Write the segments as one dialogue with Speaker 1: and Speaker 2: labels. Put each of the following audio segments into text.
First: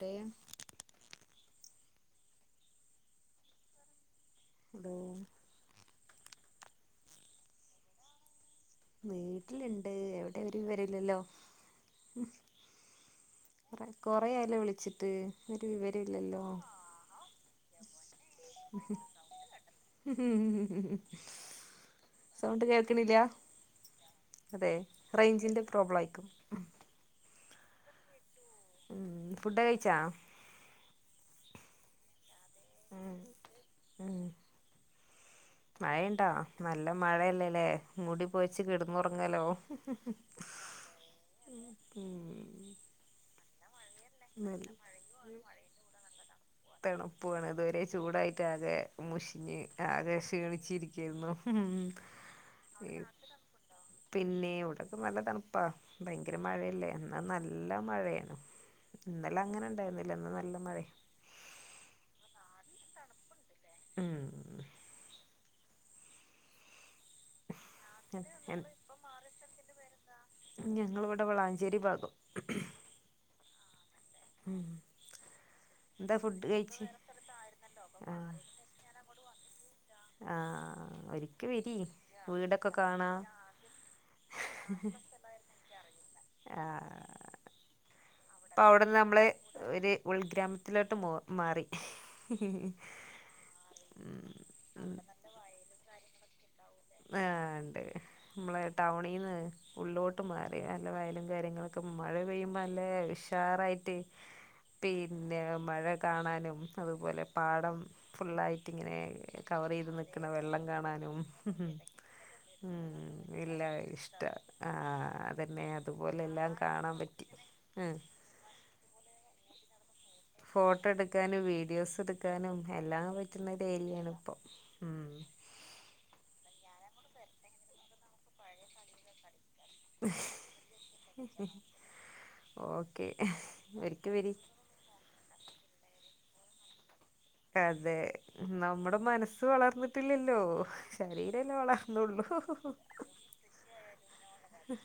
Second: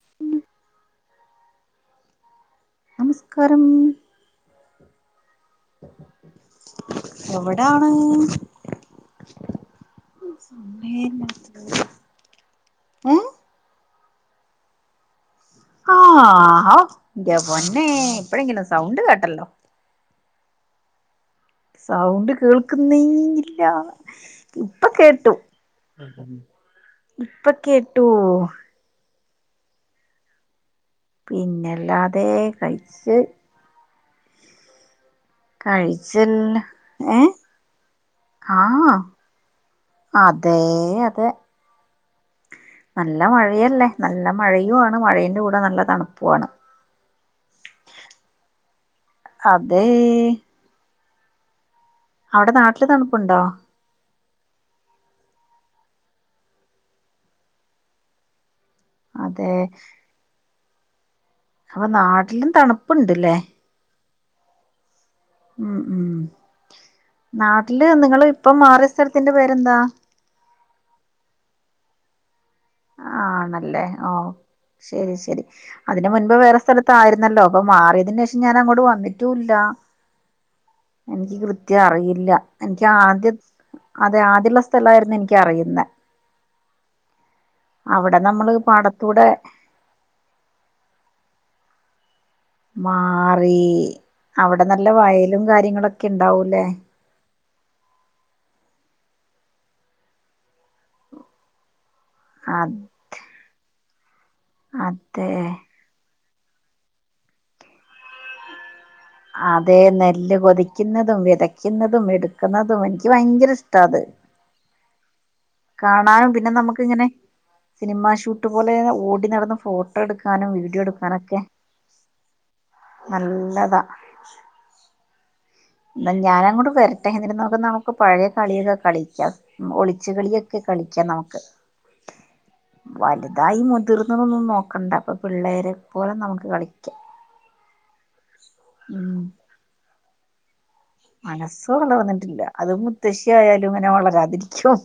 Speaker 1: Term
Speaker 2: നമസ്ക്കാരം
Speaker 1: [unintelligible]
Speaker 2: എവിടാണ്
Speaker 1: വീട്ടില്ണ്ട് എവിടെ ഒര് വിവരുല്ലല്ലോ
Speaker 2: ഏ
Speaker 1: [unintelligible] കൊറേയായല്ലോ വിളിച്ചിട്ട് ഒരു
Speaker 2: ആഹ്
Speaker 1: വിവരല്ലല്ലോ
Speaker 2: ആഹ് ഇന്റെ പൊന്നേ ഇപ്പഴെങ്കിലും സൗണ്ട് കേട്ടല്ലോ
Speaker 1: ഹും ഹും ഹും
Speaker 2: സൗണ്ട് കേൾക്കുന്നേ ഇല്ല
Speaker 1: അതെ
Speaker 2: ഇപ്പൊ കേട്ടു
Speaker 1: റേഞ്ചിന്റെ പ്രോബ്ലം ആയിക്കും
Speaker 2: ഇപ്പ കേട്ടൂ
Speaker 1: ഉം ഫുഡ കഴിച്ചോ
Speaker 2: പിന്നെല്ലാതെ കഴിച്ച്
Speaker 1: ആഹ് മഴയുണ്ടോ
Speaker 2: കഴിച്ചല്ല
Speaker 1: നല്ല
Speaker 2: ഏ
Speaker 1: മഴയല്ലല്ലേ മൂടി പൊതച്ച് കിടന്നുറങ്ങാലോ
Speaker 2: അതേ അതെ
Speaker 1: [inaudible]
Speaker 2: നല്ല മഴയല്ലേ നല്ല മഴയു ആണ് മഴേന്റെ കൂടെ നല്ല തണുപ്പു ആണ്.
Speaker 1: തണുപ്പു ആണ് അതുവരെ ചൂടായിട്ട് ആകെ മുഷ്ഞ്ഞ്
Speaker 2: അതേ
Speaker 1: ആകെ ക്ഷീണി ചിരിക്കായിർന്നു. മ്
Speaker 2: നാട്ടില്
Speaker 1: അവിടെ രാത്രി
Speaker 2: തണുപ്പുണ്ടോ
Speaker 1: [unintelligible] പിന്നെ ഇവിടക്കെ നല്ല തണുപ്പാ ഭയങ്കര മഴയല്ലേ ന്ന് നല്ല മഴയാണ് ഇന്നലെ
Speaker 2: അതെ
Speaker 1: അങ്ങനെ ഇണ്ടായിർന്നില്ല ഇന്ന് നല്ല മഴേ
Speaker 2: അപ്പോ നാട്ടിലും തണുപ്പുണ്ട്ല്ലേ
Speaker 1: ഉം
Speaker 2: ഉം ഉം നാട്ടില് നിങ്ങള് ഇപ്പം മാറിയ സ്ഥലത്തിന്റെ പേരെന്താ?
Speaker 1: ഞങ്ങളിവിടെ വളാഞ്ചേരി ഭാഗം
Speaker 2: ആണല്ലേ ഓ
Speaker 1: ഉം
Speaker 2: ശരി ശരി അതിന്
Speaker 1: എന്താ
Speaker 2: മുൻപ്
Speaker 1: ഫുഡ്
Speaker 2: വേറെ
Speaker 1: കഴിച്ച്
Speaker 2: സ്ഥലത്തായിരുന്നല്ലോ അപ്പൊ മാറിയതിന് ശേഷം ഞാൻ അങ്ങോട്ട് വന്നിട്ടുംല്ല
Speaker 1: ആഹ് ആഹ്
Speaker 2: എനിക്ക്
Speaker 1: ഒരിക്ക വരി
Speaker 2: കൃത്യം അറിയില്ല
Speaker 1: വീടൊക്കെ
Speaker 2: എനിക്ക്
Speaker 1: കാണാ
Speaker 2: ആദ്യ അതെ ആദ്യള്ള സ്ഥലായിർന്നു എനിക്ക് അറിയുന്നെ
Speaker 1: ആഹ്
Speaker 2: അവടെ നമ്മ
Speaker 1: ഇപ്പ ഔട്ന്ന് നമ്മള് ഒർ ഉൾഗ്രാമത്തിലോട്ട് മോ മാറി
Speaker 2: മാറീ അവിടെ നല്ല വയലും കാര്യങ്ങളൊക്കെണ്ടാവൂല്ലേ
Speaker 1: ആഹ് ഇണ്ട് നമ്മളെ ടൗണീന്ന് ഉള്ളോട്ട് മാറി നല്ല വയ്ലും കാര്യങ്ങളും മഴ പെയ്യുമ്പോ
Speaker 2: അ
Speaker 1: നല്ല ഉഷാറായിട്ട്
Speaker 2: അതെ
Speaker 1: പിന്നെ മഴ കാണാനും അതുപോലെ പാഠം ഫുള്ളായിട്ടിങ്ങനെ
Speaker 2: അതെ
Speaker 1: കവറെയ്ത് നിക്ക്ണ
Speaker 2: നെല്ല്
Speaker 1: വെള്ളം കാണാനും
Speaker 2: കൊതിക്കുന്നതും
Speaker 1: ഉം
Speaker 2: വിതയ്ക്കുന്നതും എടുക്കുന്നതും എനിക്ക്
Speaker 1: ഉം
Speaker 2: ഭയങ്കര
Speaker 1: ഇല്ല
Speaker 2: ഇഷ്ടാ അത്
Speaker 1: ഇഷ്ട ആഹ് അതെന്നെ അതുപോലെ
Speaker 2: കാണാനും പിന്നെ
Speaker 1: എല്ലാം കാണാൻ
Speaker 2: നമുക്കിങ്ങനെ
Speaker 1: പറ്റി ഉം
Speaker 2: സിനിമാ ഷൂട്ട് പോലെ ഓടി നടന്ന് ഫോ
Speaker 1: ഫോട്ടോ എടുക്കാനും വീഡിയോസെടുക്കാനും എല്ലാം പറ്റുന്ന ഒരു
Speaker 2: നല്ലതാ
Speaker 1: ഏരിയാണ് ണ്പ്പം ഉം
Speaker 2: ന്ന ഞാനങ്ങോട്ട് വരട്ടെ എന്നിട്ട് [unintelligible] [unintelligible] പയേ കളിയൊക്കെ കളിക്കാം ഉം ഒളിച്ച് കളിയൊക്കെ കളിക്കാം നമുക്ക്
Speaker 1: ഓക്കെ
Speaker 2: വലുതായി
Speaker 1: ഒരിക്ക വരി
Speaker 2: മുതിർന്നതൊന്നും നോക്കണ്ട പ്പൊ പിള്ളേരെ പോലെ നമുക്ക് കളിക്ക
Speaker 1: അതെ നമ്മടെ മനസ്സ് വളർന്നിട്ടില്ലല്ലോ ശരീരല്ലേ
Speaker 2: മനസ്സ്
Speaker 1: വളർന്നുള്ളു
Speaker 2: വളർന്നിട്ടില്ല അത് മുത്തശ്ശി ആയാലും ഇങ്ങനെ വളരാതിരിക്കും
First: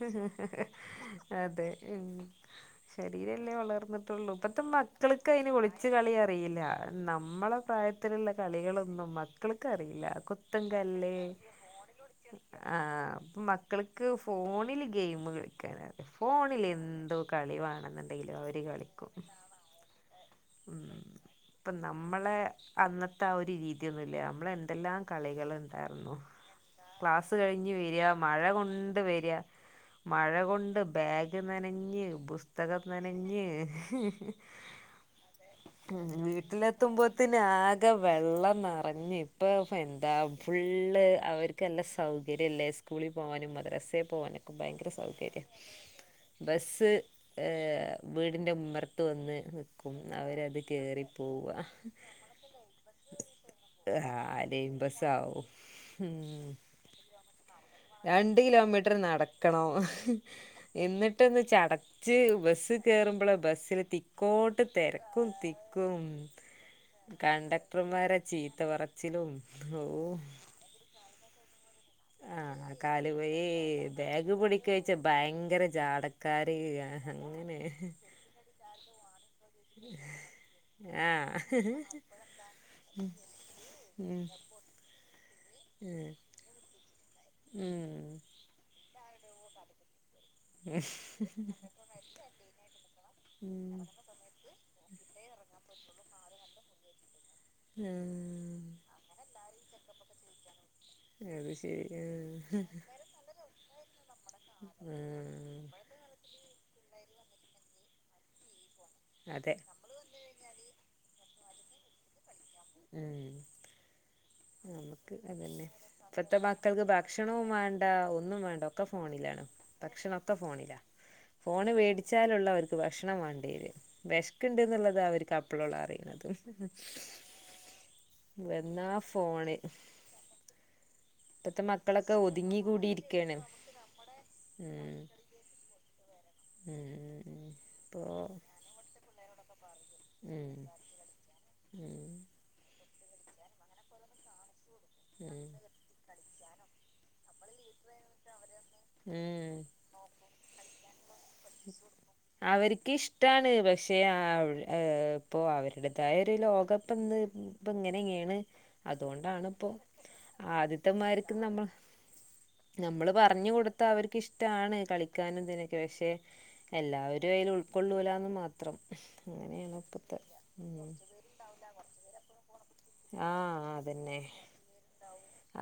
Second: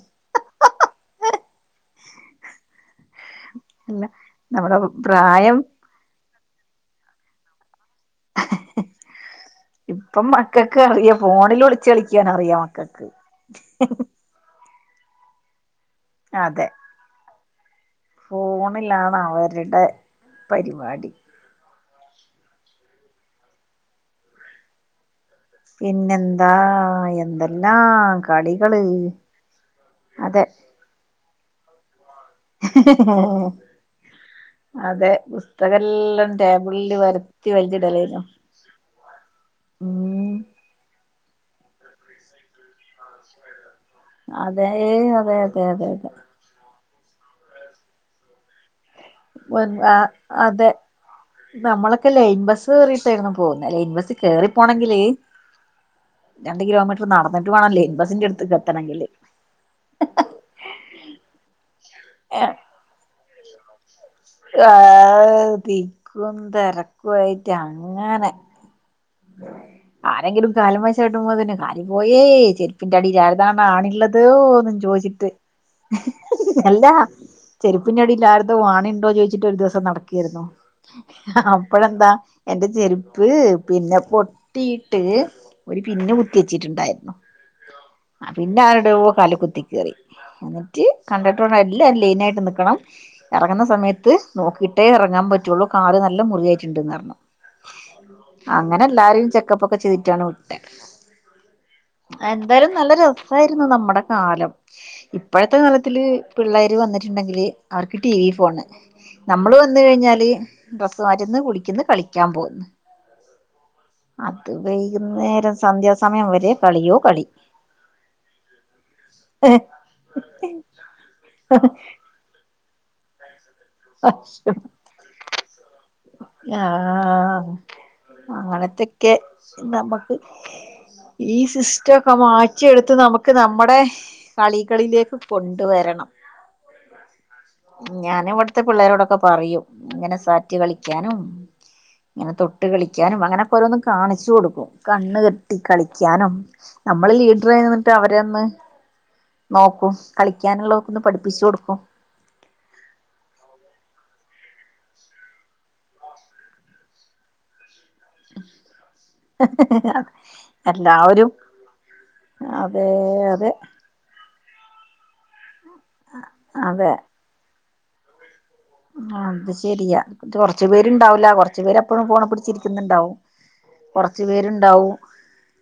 Speaker 1: അതെ മ് ശരീരല്ലേ
Speaker 2: അല്ല
Speaker 1: വളർന്ന്ട്ടുള്ളൂ ഇപ്പത്തെ
Speaker 2: നമ്മുടെ
Speaker 1: മക്കള്ക്ക് അയ്ന്
Speaker 2: പ്രായം
Speaker 1: വിളി ച്ചു കളി അറിയില്ല നമ്മളെ പ്രായ ത്തരത്തിലുള്ള കളികളൊന്നും മക്കൾക്ക്റിയില്ല
Speaker 2: ഇപ്പം
Speaker 1: കൊത്തൻ
Speaker 2: മക്കൾക്ക്
Speaker 1: കല്ല്
Speaker 2: അറിയാം ഫോണിൽ ഒളിച്ച് കളിക്കാൻ അറിയാം മക്കൾക്ക്
Speaker 1: ആഹ് പ മ ക്കള്ക്ക് ഫോണില് ഗെയിമ് കളിക്കാന ഫോണിൽ
Speaker 2: അതെ
Speaker 1: എന്തോ കളിവാണെന്ന് ഐല അവര് കളിക്കും
Speaker 2: ഫോണിലാണ് അവരുടെ
Speaker 1: മ്
Speaker 2: പരിപാടി
Speaker 1: പ്പ നമ്മളെ അന്നത്തെ ആ ഒരു രീതിന്നുല്ല അമ്മളെ എന്തെല്ലാ കളികള്ണ്ടാർന്നു
Speaker 2: പിന്നെന്താ
Speaker 1: ക്ലാസ്സ് കഴിഞ്ഞ് വരാ
Speaker 2: എന്തെല്ലാം
Speaker 1: മഴ
Speaker 2: കളികള്
Speaker 1: കൊണ്ട് വരാ മഴ
Speaker 2: അതെ
Speaker 1: കൊണ്ട് ബെഗ് നനഞ്ഞ് ബുസ് തകം നനഞ്ഞ്
Speaker 2: അതെ പുസ്തകെല്ലാം
Speaker 1: വീട്ടിലെ
Speaker 2: ടേബിളില്
Speaker 1: ത്തുമ്പോത്തിന്
Speaker 2: വരത്തി
Speaker 1: ആകെ
Speaker 2: വലിച്ചിടലേനു
Speaker 1: വെള്ളം നറഞ്ഞ് പ്പൊ ഫെന്താ
Speaker 2: ഉം
Speaker 1: ഫുള്ള് അവര് ക് ല്ല സൗകര്യല്ലേ സ്കൂളി പോവാനും മദ്റസെ പോവാനൊക്കെ
Speaker 2: അതെ
Speaker 1: ഭയങ്കര
Speaker 2: അതെ
Speaker 1: സൗകര്യം
Speaker 2: അതെ അതെ
Speaker 1: ബസ്സ് ഏഹ് വീട്ൻ്റെ ഉമ്മർ ത്ത് ന്ന്
Speaker 2: അതെ
Speaker 1: നിക്കും അവരത് കേറിപ്പോവ.
Speaker 2: മ്മളൊക്കെ ലെൻ ബസ് കേറിയിട്ടായിരുന്നു പോക്ന്നെ ലൈൻ ബസ് കേറി പോണെങ്കില്
Speaker 1: ഉമ്
Speaker 2: രണ്ട് കിലോമീറ്റർ നടന്നിട്ട് വേണം ലൈൻ ബസിന്റെ
Speaker 1: രണ്ട്
Speaker 2: അടുത്ത്ക്ക്
Speaker 1: കിലോമീട്ട്റ്
Speaker 2: എത്തണെങ്കില്
Speaker 1: നടക്കണോ എന്നി [unintelligible] ചടച്ച് ബസ് കേറുമ്പോളാ ബസ്സില് തി കോട്ട് തെരക്കും തിക്കും
Speaker 2: തെരക്
Speaker 1: കണ്ടക്ടർമാരെ ചീത്ത പറ
Speaker 2: ആരെങ്കിലും കാല്മ്മ ചവുട്ടുമ്പോ തിന് കാല് പോയേ
Speaker 1: ആഹ്
Speaker 2: ചെര്പ്പിന്റെ അടി
Speaker 1: കാല് വയ്യേ
Speaker 2: ആരതാന്ന ആണി
Speaker 1: ബാഗ്
Speaker 2: ളതോന്നും
Speaker 1: പൊടിക്കഴിച്ച
Speaker 2: ചോയ്ച്ചിറ്റ്
Speaker 1: ഭയങ്കര ജാടക്കാര്
Speaker 2: എല്ലാ
Speaker 1: അങ്ങനെ
Speaker 2: ചെരുപ്പിനടി ലാ വാണിണ്ടോ ചോയ് ഇട്ട് ഒരു ദെവസം നടകേയ്രുന്നു
Speaker 1: ആഹ്
Speaker 2: അപ്പഴെന്താ എന്റെ ചെരുപ്പ് പിന്നെ
Speaker 1: ഉം
Speaker 2: പൊട്ടിട്ട് ഒരു പിന്ന് കുത്തി വെച്ചിട്ട്ണ്ടായിരുന്നു.
Speaker 1: ഉമ്
Speaker 2: പിന്നെ ആര്ഡോ കാല്ല് കുത്തി കേറി എന്ന്റ്റ് കണ്ടക്ടറൊ എല്ലാം ലെയിനായിട്ട് നിക്കണം എറങ്ങ്ന്ന
Speaker 1: ഉം
Speaker 2: സമയത്ത് നോക്കിട്ടേ എറങ്ങാൻ പറ്റുള്ളൂ കാല് നല്ല മുറിയായിട്ട്ന്നറിഞ്.
Speaker 1: മ്ഹ്
Speaker 2: അങ്ങനെ ല്ലാരേ ചെക്കപ്പക്കെ ചെയ്തിറ്റാണ് വിട്ടെ.
Speaker 1: ആഹ് അത് ശരി ആഹ്
Speaker 2: എന്തായ്ലും നല്ല രസായിരുന്നു നമ്മടെ കാലം ഇപ്പഴത്തെ
Speaker 1: ആഹ്
Speaker 2: കാലത്തില് പിള്ളേര് വന്നിട്ട്ണ്ടെങ്കില് അവര്ക്ക് ടി വി ഫോണ്
Speaker 1: അതെ
Speaker 2: നമ്മള് വന്ന് കഴിഞ്ഞാല് ഡ്രസ്സ് മാറ്റ്ന്ന് കുളിക്ക്ന്ന് കളിക്കാ പോയി.
Speaker 1: ഏഹ് മ്മക്ക്
Speaker 2: വൈകുന്നേരം
Speaker 1: അതന്നെ
Speaker 2: സന്ധ്യാസമയം
Speaker 1: ഇപ്പത്തെ
Speaker 2: വരെ
Speaker 1: മക്കക്ക്
Speaker 2: കളിയോ കളി
Speaker 1: ഭക്ഷണു വേണ്ട ഒന്നും വേണ്ട കെ ഫോണിലാണ് ഭക്ഷണക്കെ ഫോണിലാ ഫോണ് വേടി ച്ച ലോള്ളോര്ക്ക് ഭക്ഷണം വാണ്ടി [unintelligible] വെഷ്ക്ണ്ട് ന്ന്ള്ളതാ അവര്ക് അപ്പളോ ള അറിയ്ണത്
Speaker 2: ആഹ് അങ്ങനത്തെക്കെ
Speaker 1: ഫോണ്
Speaker 2: നമക്ക് ഈ
Speaker 1: ഇപ്പത്തെ
Speaker 2: സിസ്റ്റംക്കെ
Speaker 1: മക്കളൊക്കെ ഒതുങ്ങി
Speaker 2: മാറ്റിയെടുത്ത് നമുക്ക്
Speaker 1: കൂടിയിരിക്കാണ്
Speaker 2: നമ്മടെ കളികളിലേക്ക് കൊണ്ടുവരണം.
Speaker 1: മ്
Speaker 2: ഞാന് വടത്തെ പിള്ളേരോടൊക്കെ പറിയും ഇങ്ങനെ
Speaker 1: ഉം
Speaker 2: സാറ്റ് കളിയ്കാനും
Speaker 1: ഉം
Speaker 2: ഇങ്ങനെ തോ ട്ട് കളിക്കാനും അങ്ങനെകോരോന്നു കാണിച്ച് കൊടുക്കും കണ്ണ്
Speaker 1: ഉം
Speaker 2: കെട്ടി കളി ക്യാനും നമ്മള് ലീഡ്രായി ന്ന്ട്ട് അവരന്ന്
Speaker 1: ഉം
Speaker 2: നോക്കും കളിക്കാന്ള്ളോ കൊന്ന് പഠിപ്പിച്ചു കൊടുക്കും.
Speaker 1: അവര്ക്ക് ഇഷ്ടാണ് പഷെ ആഹ് ഏഹ് പ്പൊ അവര്ടേതായ ലോകപ്പന്ന് പ്പൊ ഇങ്ങെനീണ് അതോണ്ടാണ് പ്പൊ
Speaker 2: എല്ലാവരും
Speaker 1: ആദ്യത്തെമ്മാർക്ക് നമ്മ
Speaker 2: അതെ
Speaker 1: നമ്മള് പറഞ്ഞു
Speaker 2: അതെ
Speaker 1: കൊടു ത് അവർക്ക് ഇഷ്ടാണ് കളിക്കാനും തിനൊക്കെ പക്ഷെ
Speaker 2: അതെ
Speaker 1: എല്ലാവരും ആയില് ഉൾക്കൊള്ളൂലാന്ന് മാത്രം.
Speaker 2: അത്
Speaker 1: അങ്ങനെയാണ്
Speaker 2: ശരിയാ
Speaker 1: ഇപ്പത്തെ
Speaker 2: കൊറച്ചു
Speaker 1: ഉം
Speaker 2: പേര്ണ്ടാവൂല്ല കൊർച്ച് പേരപ്പഴും ഫോണ് പിടിച്ചി ക്കുന്നുണ്ടാവും
Speaker 1: ആഹ് അതന്നെ
Speaker 2: കൊർച്ച് പേര്ണ്ടാവും.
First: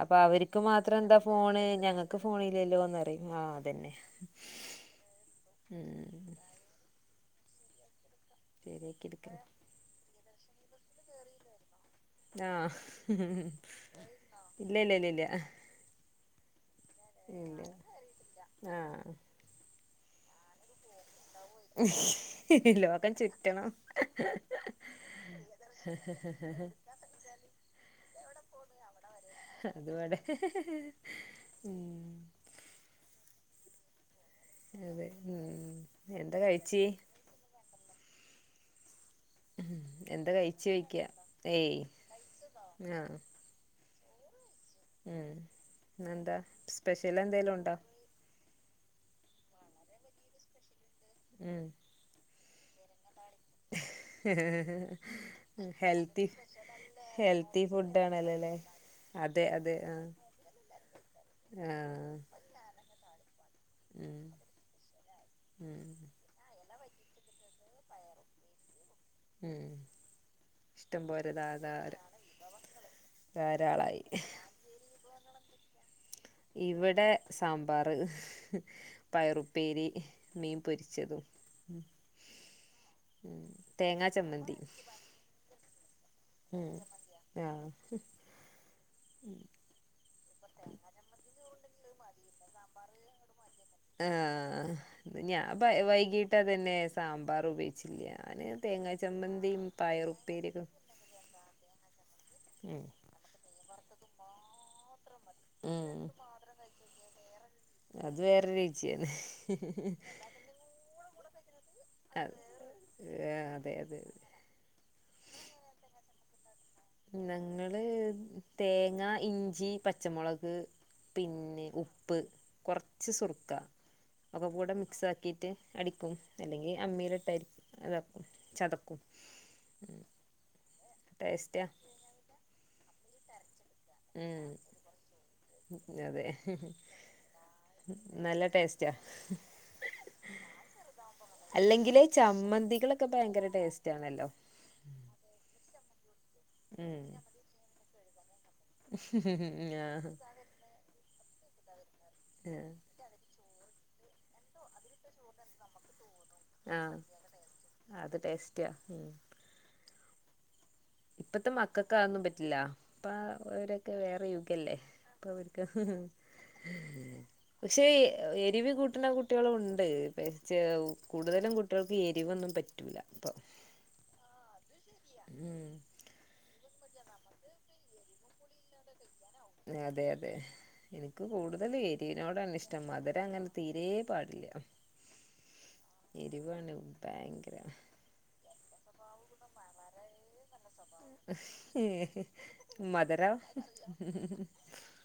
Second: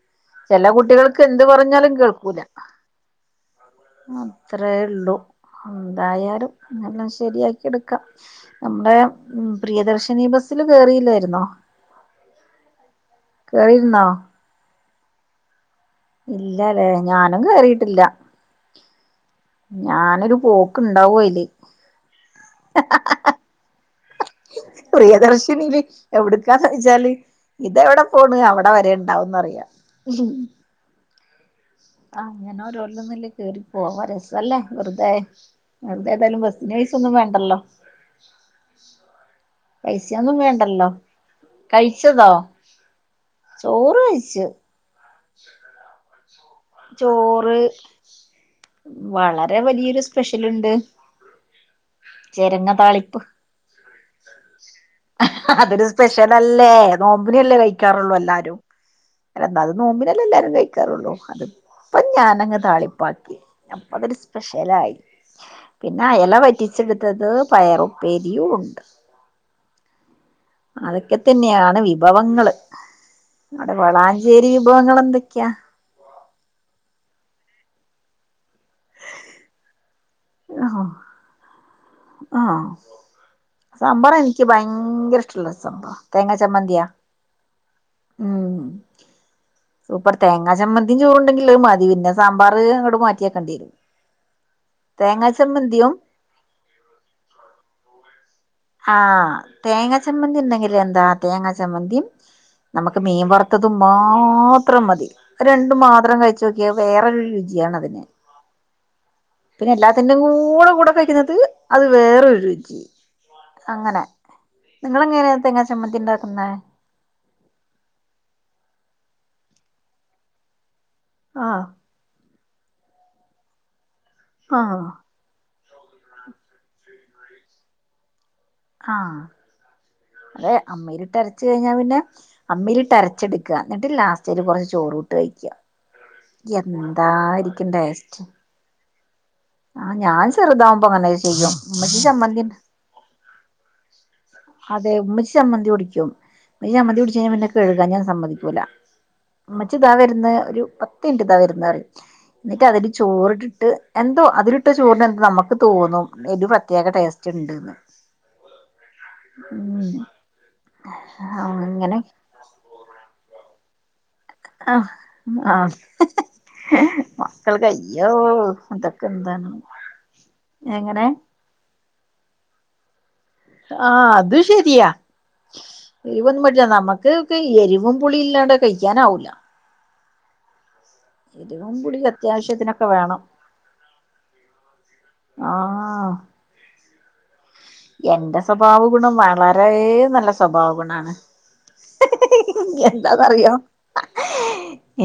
Speaker 1: അപ്പൊ അവർക്ക്
Speaker 2: ചെല
Speaker 1: മാത്രം എന്താ
Speaker 2: കുട്ടികൾക്ക് എന്ത്
Speaker 1: ഫോണ്
Speaker 2: പറഞ്ഞാലും കേ
Speaker 1: ഞങ്ങക്ക്
Speaker 2: ക്കുല,
Speaker 1: ഫോണില്ലല്ലോന്ന് പറയും ആഹ് അതന്നെ
Speaker 2: അത്രേ ള്ളു
Speaker 1: ഉം
Speaker 2: ന്തായാലും. പിന്നെല്ലാം ശരിയാക്കി എട്ക്കാം നമ്ടേ,
Speaker 1: ശരിയാക്കി എടുക്കണം
Speaker 2: പ്രിയദർശിനി ബസ്സില് കേറിയില്ലേര്ന്നോ?
Speaker 1: ആഹ്
Speaker 2: കേറിയിരുന്നോ
Speaker 1: ഇല്ല ഇല്ല ഇല്ല ഇല്ല
Speaker 2: ഇല്ല വേ ഞാനും
Speaker 1: ഇല്ല
Speaker 2: കേറിട്ടില്ല.
Speaker 1: ആഹ്.
Speaker 2: ഞാനൊരു പോക്ക്ണ്ടാവു അയില്
Speaker 1: ട്ടണം [inaudible]
Speaker 2: പ്രിയദർശിനില് എവ്ടുക്കാന്ന് വെച്ചാല് ഇതെവിടെ പോണ്. അവിടെ വരെ ണ്ടാവും ന്നറിയാ...
Speaker 1: അത് വ്ടെ ഉം
Speaker 2: ങ്ങനെ ഓരോര് തിന്ന്ള്ളീ കേറി പോവാരസ. അല്ലേ,
Speaker 1: അതെ
Speaker 2: വെറുതെ
Speaker 1: ഉം എന്താ
Speaker 2: വെറുതെതായാലും ബസ്സിന്
Speaker 1: കഴിച്ച്
Speaker 2: പൈസൊന്നും വേണ്ടല്ലോ?
Speaker 1: എന്താ
Speaker 2: പൈസ്യൊന്നും
Speaker 1: കഴിച്ച്
Speaker 2: വേണ്ടല്ലോ,
Speaker 1: ചോയിക്ക ഏയ്
Speaker 2: കഴിച്ചതോ? ചോറ് കഴിച്ചു.
Speaker 1: മ് ഇന്നെന്താ സ്പെഷ്യലെന്തേലും
Speaker 2: ചോറ്
Speaker 1: ണ്ടോ?
Speaker 2: വളരെ വലിയൊരു സ്പെഷ്യല്ണ്ട്.
Speaker 1: ഉം
Speaker 2: ചെരങ്ങ താളിപ്പ്
Speaker 1: [inaudible]
Speaker 2: [inaudible] അതൊരു
Speaker 1: ഹെൽത്തി
Speaker 2: സ്പെഷ്യലല്ലേ, നോമ്പിനല്ലേ
Speaker 1: ഹെൽത്തി ഫുഡ്
Speaker 2: കഴിക്കാറുള്ളൂ.
Speaker 1: ആണല്ലോല്ലേ
Speaker 2: എല്ലാരും.
Speaker 1: അതെ
Speaker 2: അല്ല അത്
Speaker 1: അതെ ആഹ്
Speaker 2: നോമ്പിനല്ലേ എല്ലാരും കഴിക്കാറുള്ളൂ അതിപ്പം
Speaker 1: ആഹ്
Speaker 2: ഞാനങ്ങ താളിപ്പാക്കി അപ്പ അതൊരു
Speaker 1: ഉം
Speaker 2: സ്പെഷ്യലായി
Speaker 1: ഉം
Speaker 2: പിന്നെ അയല വറ്റി ച്ചെടുത്തത് പയറുപ്പേരിയും ഉണ്ട്.
Speaker 1: ഉം
Speaker 2: അതൊക്കെ
Speaker 1: ഇഷ്ടംപോലെ ധാ
Speaker 2: തന്നെയാണ്
Speaker 1: ധാര
Speaker 2: വിഭവങ്ങള്. അടെ
Speaker 1: ധാരാളായി
Speaker 2: വളാഞ്ചേരി വിഭവങ്ങൾ ന്തൊക്കെയാ?
Speaker 1: ഇവടെ സാമ്പാറ് പയറുപ്പേരി മീൻ
Speaker 2: ആഹ്
Speaker 1: പൊരിച്ചതും മ്
Speaker 2: ആഹ് സാമ്പാറെനിക്ക്
Speaker 1: ചമ്മന്തി
Speaker 2: ഭയങ്കര ഇഷ് ട്ടുള്ള സംഭവ തേങ്ങ
Speaker 1: ഉം
Speaker 2: ചമ്മന്തിയാ
Speaker 1: ആഹ്
Speaker 2: ഉം
Speaker 1: [unintelligible]
Speaker 2: സൂപ്പർ തേങ്ങാ ചമ്മന്തിയും ചോറുണ്ടെങ്കില് അത് മതി പിന്നെ സാമ്പാർ അങ്ങട്ട് മാറ്റിയെക്കേണ്ടിരും.
Speaker 1: ആഹ് ഇന്ന് ഞാൻ വൈകീട്ട് അതന്നെ സാമ്പാർ ഉപയോഗിച്ചില്ല ഞാന് തേങ്ങാ
Speaker 2: ആഹ്
Speaker 1: ചമ്മന്തിയും
Speaker 2: തേങ്ങ ചമ്മന്തി
Speaker 1: പയറുപ്പേരിയൊക്കെ
Speaker 2: ണ്ടെങ്കിലെന്താ തേങ്ങാ ചമ്മന്തിം
Speaker 1: ഉം
Speaker 2: നമുക്ക് മീൻ വറുത്തതും മാത്രം മതി രണ്ടു
Speaker 1: ഉം
Speaker 2: മാത്രം കഴിച്ചു നോക്കിയേ വേറൊരു രുചിയാണത്. പിന്നെ,
Speaker 1: അത് വേറെ രുചിയാണ്
Speaker 2: പിന്നെ എല്ലാത്തിന്റെകൂടെ കൂടെ കഴിക്കുന്നത് അത് വേറൊരു രുചി.
Speaker 1: ഏ അതെ അതെ
Speaker 2: നിങ്ങളെ ങ്ങനെ തേങ്ങ ചമ്മന്തി ണ്ടാക്കുന്നേ?
Speaker 1: ഞങ്ങള് തേങ്ങ, ഇഞ്ചി, പച്ചമുളക്
Speaker 2: ആഹ്
Speaker 1: പിന്നെ ഉപ്പ് കൊർച്ച് സുർക്ക ഒക്കെക്കൂടെ
Speaker 2: ആഹ്
Speaker 1: മിക്സ് ആക്കി, ക്കിയിട്ട് അടിക്കും അല്ലെങ്കിൽ അമ്മിയിലിട്ടരിക് താക്കും
Speaker 2: ആഹ് അതെ അമ്മേരി ട്ടരച്ച്
Speaker 1: ടേസ്റ്റാ
Speaker 2: കഴിഞ്ഞാ പിന്നെ, അമ്മിലിട്ടര ച്ചെടുക്ക. ന്നിട്ട് ലാസ്റ്റില്
Speaker 1: ഉം
Speaker 2: കൊറച്ച് ചോറൂട്ട് വെയ്ക്ക.
Speaker 1: അതെ
Speaker 2: എന്തായിരിക്കും ടേസ്റ്റ്
Speaker 1: ച്ച
Speaker 2: ആ ഞാൻ ചെറുതാകുമ്പോ അങ്ങനെ ചെയ്യും ഇമ്മച്ചി ചമ്മന്തി
Speaker 1: ക്ക ഭയങ്കരടസ്റ്റ് ആണല്ലോ
Speaker 2: അതെ ഉമ്മച്ചി ചമ്മന്തി പൊടിക്കും മ്മച്ചി ചമ്മന്തി
Speaker 1: ഉം
Speaker 2: പൊടിച്ച പിന്നെ കഴുകാൻ ഞാൻ സമ്മതിക്കൂല മ്മച്ചി താ
Speaker 1: ആഹ്
Speaker 2: വരുന്ന് ഒരു പ [unintelligible] എന്നിട്ട് അതില് ചോറിട്ടിട്ട് എന്തോ അതിലിട്ട ചോറിന് എന്തോ നമുക്ക് തോന്നും ഒരു പ്രത്യേക
Speaker 1: ആഹ്
Speaker 2: ടേസ്റ്റ് ഉണ്ട്ന്ന്
Speaker 1: അത് ടേസ്റ്റ ഉം
Speaker 2: ഉം
Speaker 1: ഇപ്പത്തെ മക്കക്ക്
Speaker 2: അങ്ങനെ
Speaker 1: അതൊന്നും പറ്റില്ല ഇപ്പ അവരൊക്കെ വേറെയു ക്കല്ലേ
Speaker 2: ആഹ്
Speaker 1: ഇപ്പ അവർക്ക്
Speaker 2: ആഹ് മക്കൾക്ക്
Speaker 1: പക്ഷേ
Speaker 2: അയ്യോ
Speaker 1: എരിവി
Speaker 2: ഇതൊക്കെ
Speaker 1: കൂട്ടുണ
Speaker 2: എന്താണ്
Speaker 1: കുട്ടികളും ഉണ്ട് പച്ചേ
Speaker 2: എങ്ങനെ
Speaker 1: കൂടുതലും കുട്ടിൾക്ക് എരിവൊന്നും പറ്റൂല പ്പം
Speaker 2: ആഹ് അത് ശരിയാ
Speaker 1: ഉം
Speaker 2: എരിവൊന്നും പറ്റില്ല നമുക്ക് ഒക്കെ എരിവും പുളി ഇല്ലാണ്ട് കഴിക്കാനാവൂല്ല
Speaker 1: അതെ അതെ എനിക്ക്
Speaker 2: എരിവും
Speaker 1: കൂടുതലും
Speaker 2: പുളി
Speaker 1: എരിവിനോടാണ് ഇഷ്ടം
Speaker 2: അത്യാവശ്യത്തിനൊക്കെ വേണം
Speaker 1: മധുരം അങ്ങനെ തീരെ പാടില്ല
Speaker 2: ആഹ്
Speaker 1: എരുവാണ് ഭയങ്കര
Speaker 2: എന്റെ സ്വഭാവ ഗുണം വളരെ നല്ല സ്വഭാവ ഗുണ
Speaker 1: മധുരം
Speaker 2: എന്താന്നറിയോ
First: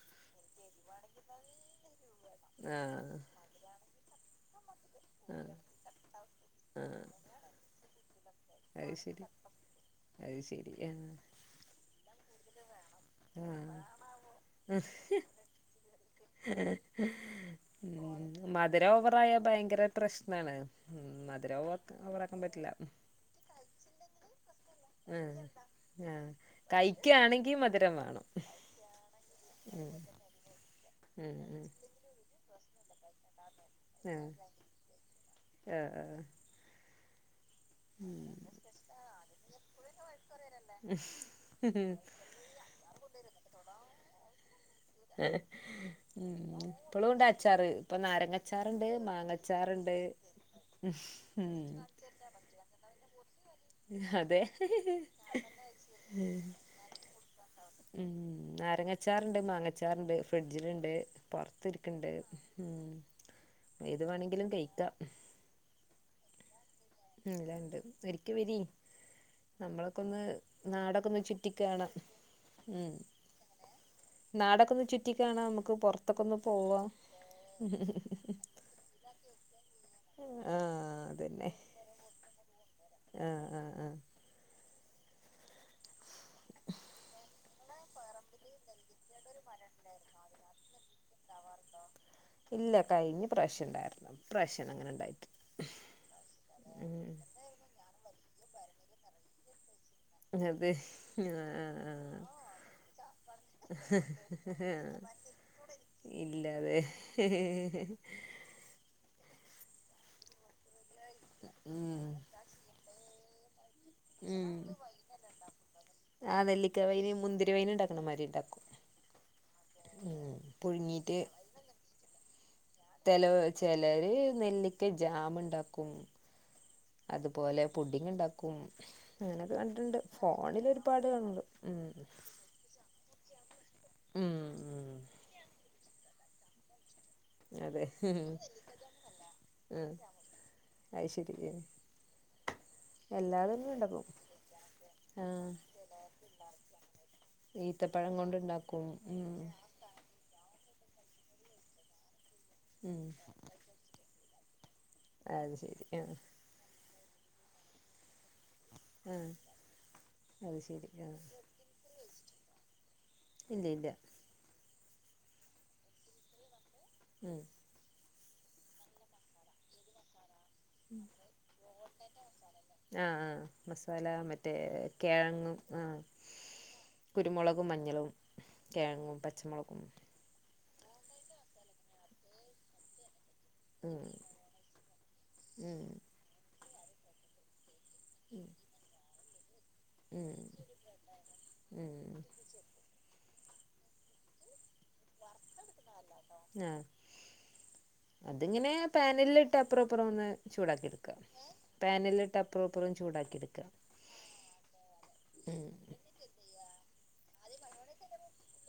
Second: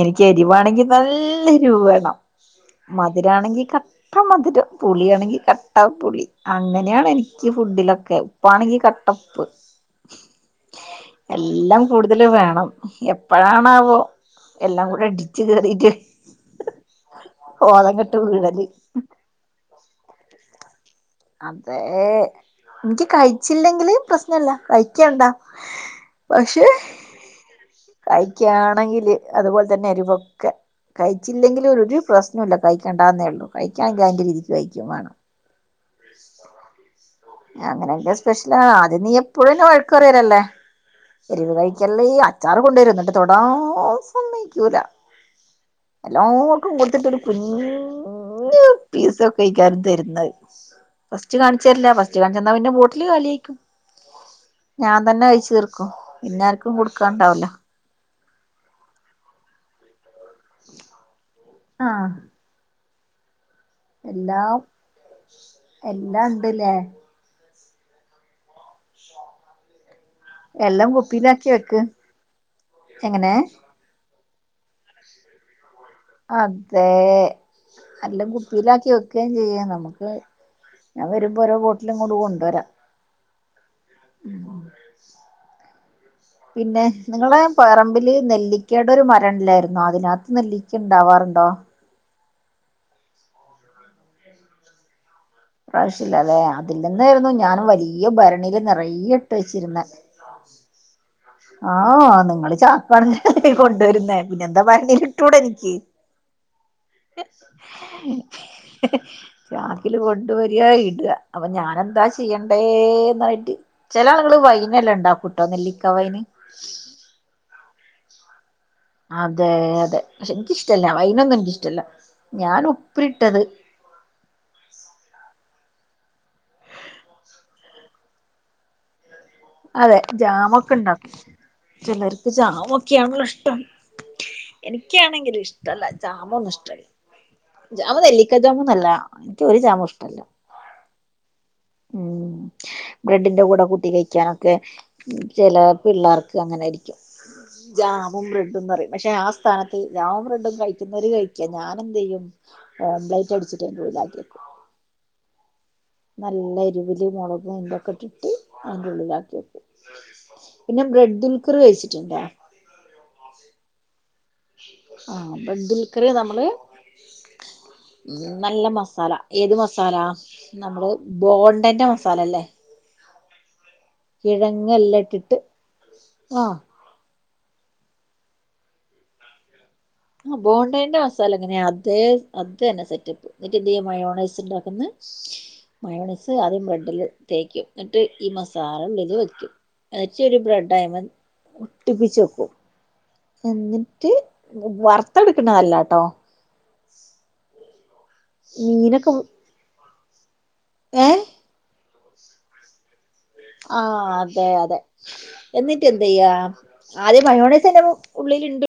Speaker 2: എനിക്ക് എരിവാണെങ്കിൽ നല്ല എരൂവ് വേണം
Speaker 1: ആഹ്
Speaker 2: മധുരാമാണെങ്കി കട് കട്ട മതിരം പുളിയാണെങ്കി
Speaker 1: ആഹ്
Speaker 2: കട്ട പുളി
Speaker 1: ആഹ്
Speaker 2: അങ്ങനെയാണ് എനിക്ക് ഫുഡിലൊക്കെ ഉപ്പാണെങ്കി
Speaker 1: അത് ശരി
Speaker 2: കട്ടപ്പ്
Speaker 1: അത് ശരി ആഹ്
Speaker 2: എല്ലാം കൂടുതല് വേണം
Speaker 1: ആഹ്
Speaker 2: എപ്പഴാണാവോ എല്ലാം കൂടെ ഇടിച്ചു കേറിട്ട് ഓലം കെട്ട്
Speaker 1: ഉം
Speaker 2: വീഴല്
Speaker 1: മധുരം ഓവറായ ഭയങ്കര പ്രശ്നാണ് ഉം മധുരവുംക്ക ഒവറാക്കാൻ പറ്റില്ല
Speaker 2: ച്ചില്ലെങ്കില് പ്രശ്നല്ല കഴിക്കണ്ടാ പക്ഷേ
Speaker 1: ക്കയാണെങ്കി മതി
Speaker 2: കഴിക്കയാണെങ്കില് അതുപോലെ തന്നെ അരിവൊക്കെ
Speaker 1: ഉം ഉം
Speaker 2: കഴിച്ചില്ലെങ്കിലും ഒരു പ്രശ് ഒന്നുവല്ല കഴിക്കണ്ടാന്നേ ഉള്ളൂ കഴിക്കാനിക്കാങ്കി
Speaker 1: ആഹ്
Speaker 2: എനിക്ക് കഴിക്കും വേണം
Speaker 1: ആഹ്
Speaker 2: അങ്ങനെയൊക്കെ സ്പെഷ്യലാ ആദ്യം നീ എപ്പോഴും എന്നെ വഴക്ക് പറയലല്ലേ എരുവ് കഴിക്കല് നീയാ അച്ചാറ് കൊണ്ടുരു ന്നട്ട് തൊടാ സമ്മയിക്കൂല
Speaker 1: ആഹ് ഉം
Speaker 2: എല്ലാർക്കും കൊടുത്തിട്ടൊരു
Speaker 1: ഇപ്പളുണ്ട് അച്ചാറ്
Speaker 2: കുഞ്ഞ്
Speaker 1: ഇപ്പൊ നാരങ്ങച്ചാറുണ്ട്
Speaker 2: പീസ് കഴിക്കാൻ
Speaker 1: മാങ്ങച്ചാറുണ്ട്
Speaker 2: തരുന്നത് ഫസ്റ്റ്
Speaker 1: ഉം
Speaker 2: കാണിച്ചരില്യ ഫസ്റ്റ് കാണിച്ചന്നാ പിന്നെ ബോട്ടില് കാലി ആയിക്കും
Speaker 1: അതെ
Speaker 2: ഞാൻ തന്നെ കയ്ച്ച് തീർക്കും പിന്നെ ആർക്കും കൊടുക്കാണ്ടാവൂല
Speaker 1: ഉം നാരങ്ങച്ചാറണ്ട് മാങ്ങച്ചാറണ്ട് ഫ്രിഡ്ജിലുണ്ട് പൊറത്ത്
Speaker 2: ആഹ്
Speaker 1: ഇരിക്ണ്ട് ഉം ഏത് വേണെങ്കിലും
Speaker 2: എല്ലാം
Speaker 1: കഴിക്കാം
Speaker 2: എല്ലാണ്ട് ലേ
Speaker 1: ഉം എല്ലണ്ട് ഒരിക്ക വരി നമ്മളൊക്കെ ഒന്ന്
Speaker 2: എല്ലാം
Speaker 1: നാടൊക്കെ ഒന്ന്
Speaker 2: കുപ്പിയിലാക്കി വെക്ക്
Speaker 1: ചുറ്റിക്കാണാം ഉം
Speaker 2: എങ്ങനെ
Speaker 1: നാടൊക്ക ഒന്ന് ചുറ്റിക്കാണാ നമക്ക് പൊറ
Speaker 2: അതെ എല്ലാം കുപ്പിയിലാക്കി വെക്കയും ചെയ്യാം നമുക്ക്
Speaker 1: ആ
Speaker 2: ഞാൻ വരുമ്പോ ഓരോ എല്ലാം ങ്ങട് കൊണ്ടുവരാം
Speaker 1: ആഹ് ആഹ് ആഹ്
Speaker 2: ഉം [inaudible] പിന്നെ നിങ്ങളെ പറമ്പില് നെല്ലിക്കേടൊരു മരം ഇല്ലെർന്നോ അതിനകത്ത് നെല്ലിക്കണ്ടാവാറ്ണ്ടോ
Speaker 1: ഇല്ല കഴിഞ്ഞ് പ്രാശ്യംണ്ടായിരുന്നു ഇപ്രാശ്യന്നു അങ്ങനെ ഇണ്ടായിട്ട്
Speaker 2: ഇപ്രാവിശ്യ ഇല്ലാല്ലേ അതില്ന്നായിരുന്നു ഞാനും വലിയ ഭരണിയില് നെറയെ ഇട്ട് വെച്ചിരുന്ന.
Speaker 1: പിന്നെ എന്ത്
Speaker 2: ആ നിങ്ങള് ചാക് കണക്കിന് അല്ലെ കൊണ്ടുവരുന്നേ പിന്നെ എന്താ ഭരണിലിട്ടൂടെനിക്ക്.
Speaker 1: ഇല്ലാതെ
Speaker 2: ചാക്കില് കൊണ്ട് വരിയ ഇട അപ്പൊ
Speaker 1: ഉം
Speaker 2: ഞാനെന്താ ചെയ്യണ്ടേ എന്നായിട്ട് ചെല ആള്കള്
Speaker 1: ഉം
Speaker 2: വൈനെല്ലാ ഇണ്ടാക്കൂട്ടോ നെല്ലിക്ക വൈന്.
Speaker 1: ആ നെല്ലിക്ക വൈന് മുന്തിരി വൈന്ണ്ടാക്ണമാരി ഇണ്ടാക്കും
Speaker 2: അതെ അതെ പക്ഷെ ഇൻക്കിഷ്ടല്ല
Speaker 1: പുഴുങ്ങിയിട്ട്
Speaker 2: വൈനൊന്നു ഇൻക്കിഷ്ടല്ല ഞാനു
Speaker 1: ചലോ ചെലര് നെല്ലിക്ക ജാമ്ണ്ടാക്കും അത്പോലെ പുഡിങ്ണ്ടാക്കും. അങ്ങനെക്കെ
Speaker 2: അതെ
Speaker 1: കണ്ടിട്ടുണ്ട്.
Speaker 2: ജാമൊക്കെ ഉണ്ടാക്കും
Speaker 1: ഫോണിലൊരുപാട്‌കണ്ടു. ഉം.
Speaker 2: ചിലർക്ക് ജാമൊക്കെയാണല്ലോ ഇഷ്ടം
Speaker 1: ഉം ഉം
Speaker 2: എനിക്കാണെങ്കില് ഇഷ്ടല്ല ജാമൊന്നു ഇഷ്ടല്ല
Speaker 1: അതെ
Speaker 2: ജാമ് നെല്ലിക്ക ജാമ്‌നല്ലാ. എനിക്ക് ഒരു ജാമുഇഷ്ടല്ല.
Speaker 1: അയ്‌ശേരി. [unintelligible]
Speaker 2: ഉം ബ്രെഡിന്റെ കൂടെ കൂട്ടി
Speaker 1: ഉണ്ടാക്കും
Speaker 2: കഴിക്കാനൊക്കെ
Speaker 1: ആഹ്
Speaker 2: ചെലാ പിള്ളേർക്ക് അങ്ങനെയിരിക്കും
Speaker 1: ഈത്തപ്പഴം
Speaker 2: ജാമും ബ്രെഡുംന്ന്
Speaker 1: കൊണ്ടുണ്ടാക്കും
Speaker 2: റയും. പക്ഷെ ആ
Speaker 1: ഉം
Speaker 2: സ്ഥാന ജാമും ബ്രെഡും കഴിക്കുന്നൊര് കഴിക്കാ ഞാൻ എന്തെയ്യും
Speaker 1: ഉം
Speaker 2: ലൈറ്റ് അടിച്ചിട്ടയ്ന്റെഉള്ളിലാക്കിയക്കും
Speaker 1: അത് ശെരി ആഹ്
Speaker 2: നല്ല എരുവില് മൊളകും ഇതൊക്കെ ഇട്ടിട്ട്
Speaker 1: ആഹ്
Speaker 2: അയിന്റെള്ളിലാക്കിവെക്കും.
Speaker 1: അത്
Speaker 2: പിന്നെ
Speaker 1: ശരി ആഹ്
Speaker 2: ബ്രെഡിലെകുറി കഴിച്ചിട്ടുണ്ടെ.
Speaker 1: ഇല്ല ഇല്ല
Speaker 2: ആ ബ്രെഡ്ല്ക്കര് നമ്മള്
Speaker 1: ഉം
Speaker 2: ഉം നല്ല മസാല ഏത് മസാല നമ്മള് ബോണ്ടന്റെ മസാലല്ലേ
Speaker 1: ആഹ് ആഹ് മസാല മറ്റേ
Speaker 2: കിഴങ്ങെല്ലാം ഇട്ടിട്ട്
Speaker 1: കിഴങ്ങും ആഹ്
Speaker 2: ആഹ്
Speaker 1: കുരുമുളകും, മഞ്ഞളും, കെഴങ്ങും പച്ചമൊളകും.
Speaker 2: ആ ബോണ്ടേന്റെ മസാല എങ്ങനെയ അതേ അതന്നെ സെറ്റപ്പ് ന്നിട്ട് എന്ത്യ്യും
Speaker 1: ഉം
Speaker 2: മയോണയ്സ് ഇണ്ടാക്കുന്നെ
Speaker 1: ഉം
Speaker 2: മയോണയ്സ് ആദ്യം ബ്രെഡില് തേക്കും. ന്നിട്ട് ഈ മസാല ഉള്ളില് വെക്കും
Speaker 1: ഉം
Speaker 2: വെച്ചയ്ഞ്ഞിട്ട് ബ്രെഡയ്മൻ ഒട്ടിപ്പിച്ച്
Speaker 1: ഉം
Speaker 2: വെക്കും എന്നിട്ട് വറ്ത്തട്ക്കണല്ലാട്ടോ
Speaker 1: ആ അതിങ്ങനെ
Speaker 2: മീനൊക്കെ
Speaker 1: പാനിലിട്ട് അപ്പുറോ, ഇപ്പുറോ ഒന്ന് ചൂടാക്കിഎട്ക്ക.
Speaker 2: ഏഹ്
Speaker 1: പാനിലിട്ട് അപ്പറോം ഇപ്പറോം ചൂടാക്കിയെ
Speaker 2: ആഹ് അതെ അതെ
Speaker 1: ഉം
Speaker 2: എന്നിട്ട് ന്തെയ്യാ ആദ്യം മയോണയ്സ് അയിന്റെ ഉള്ളില്ണ്ട്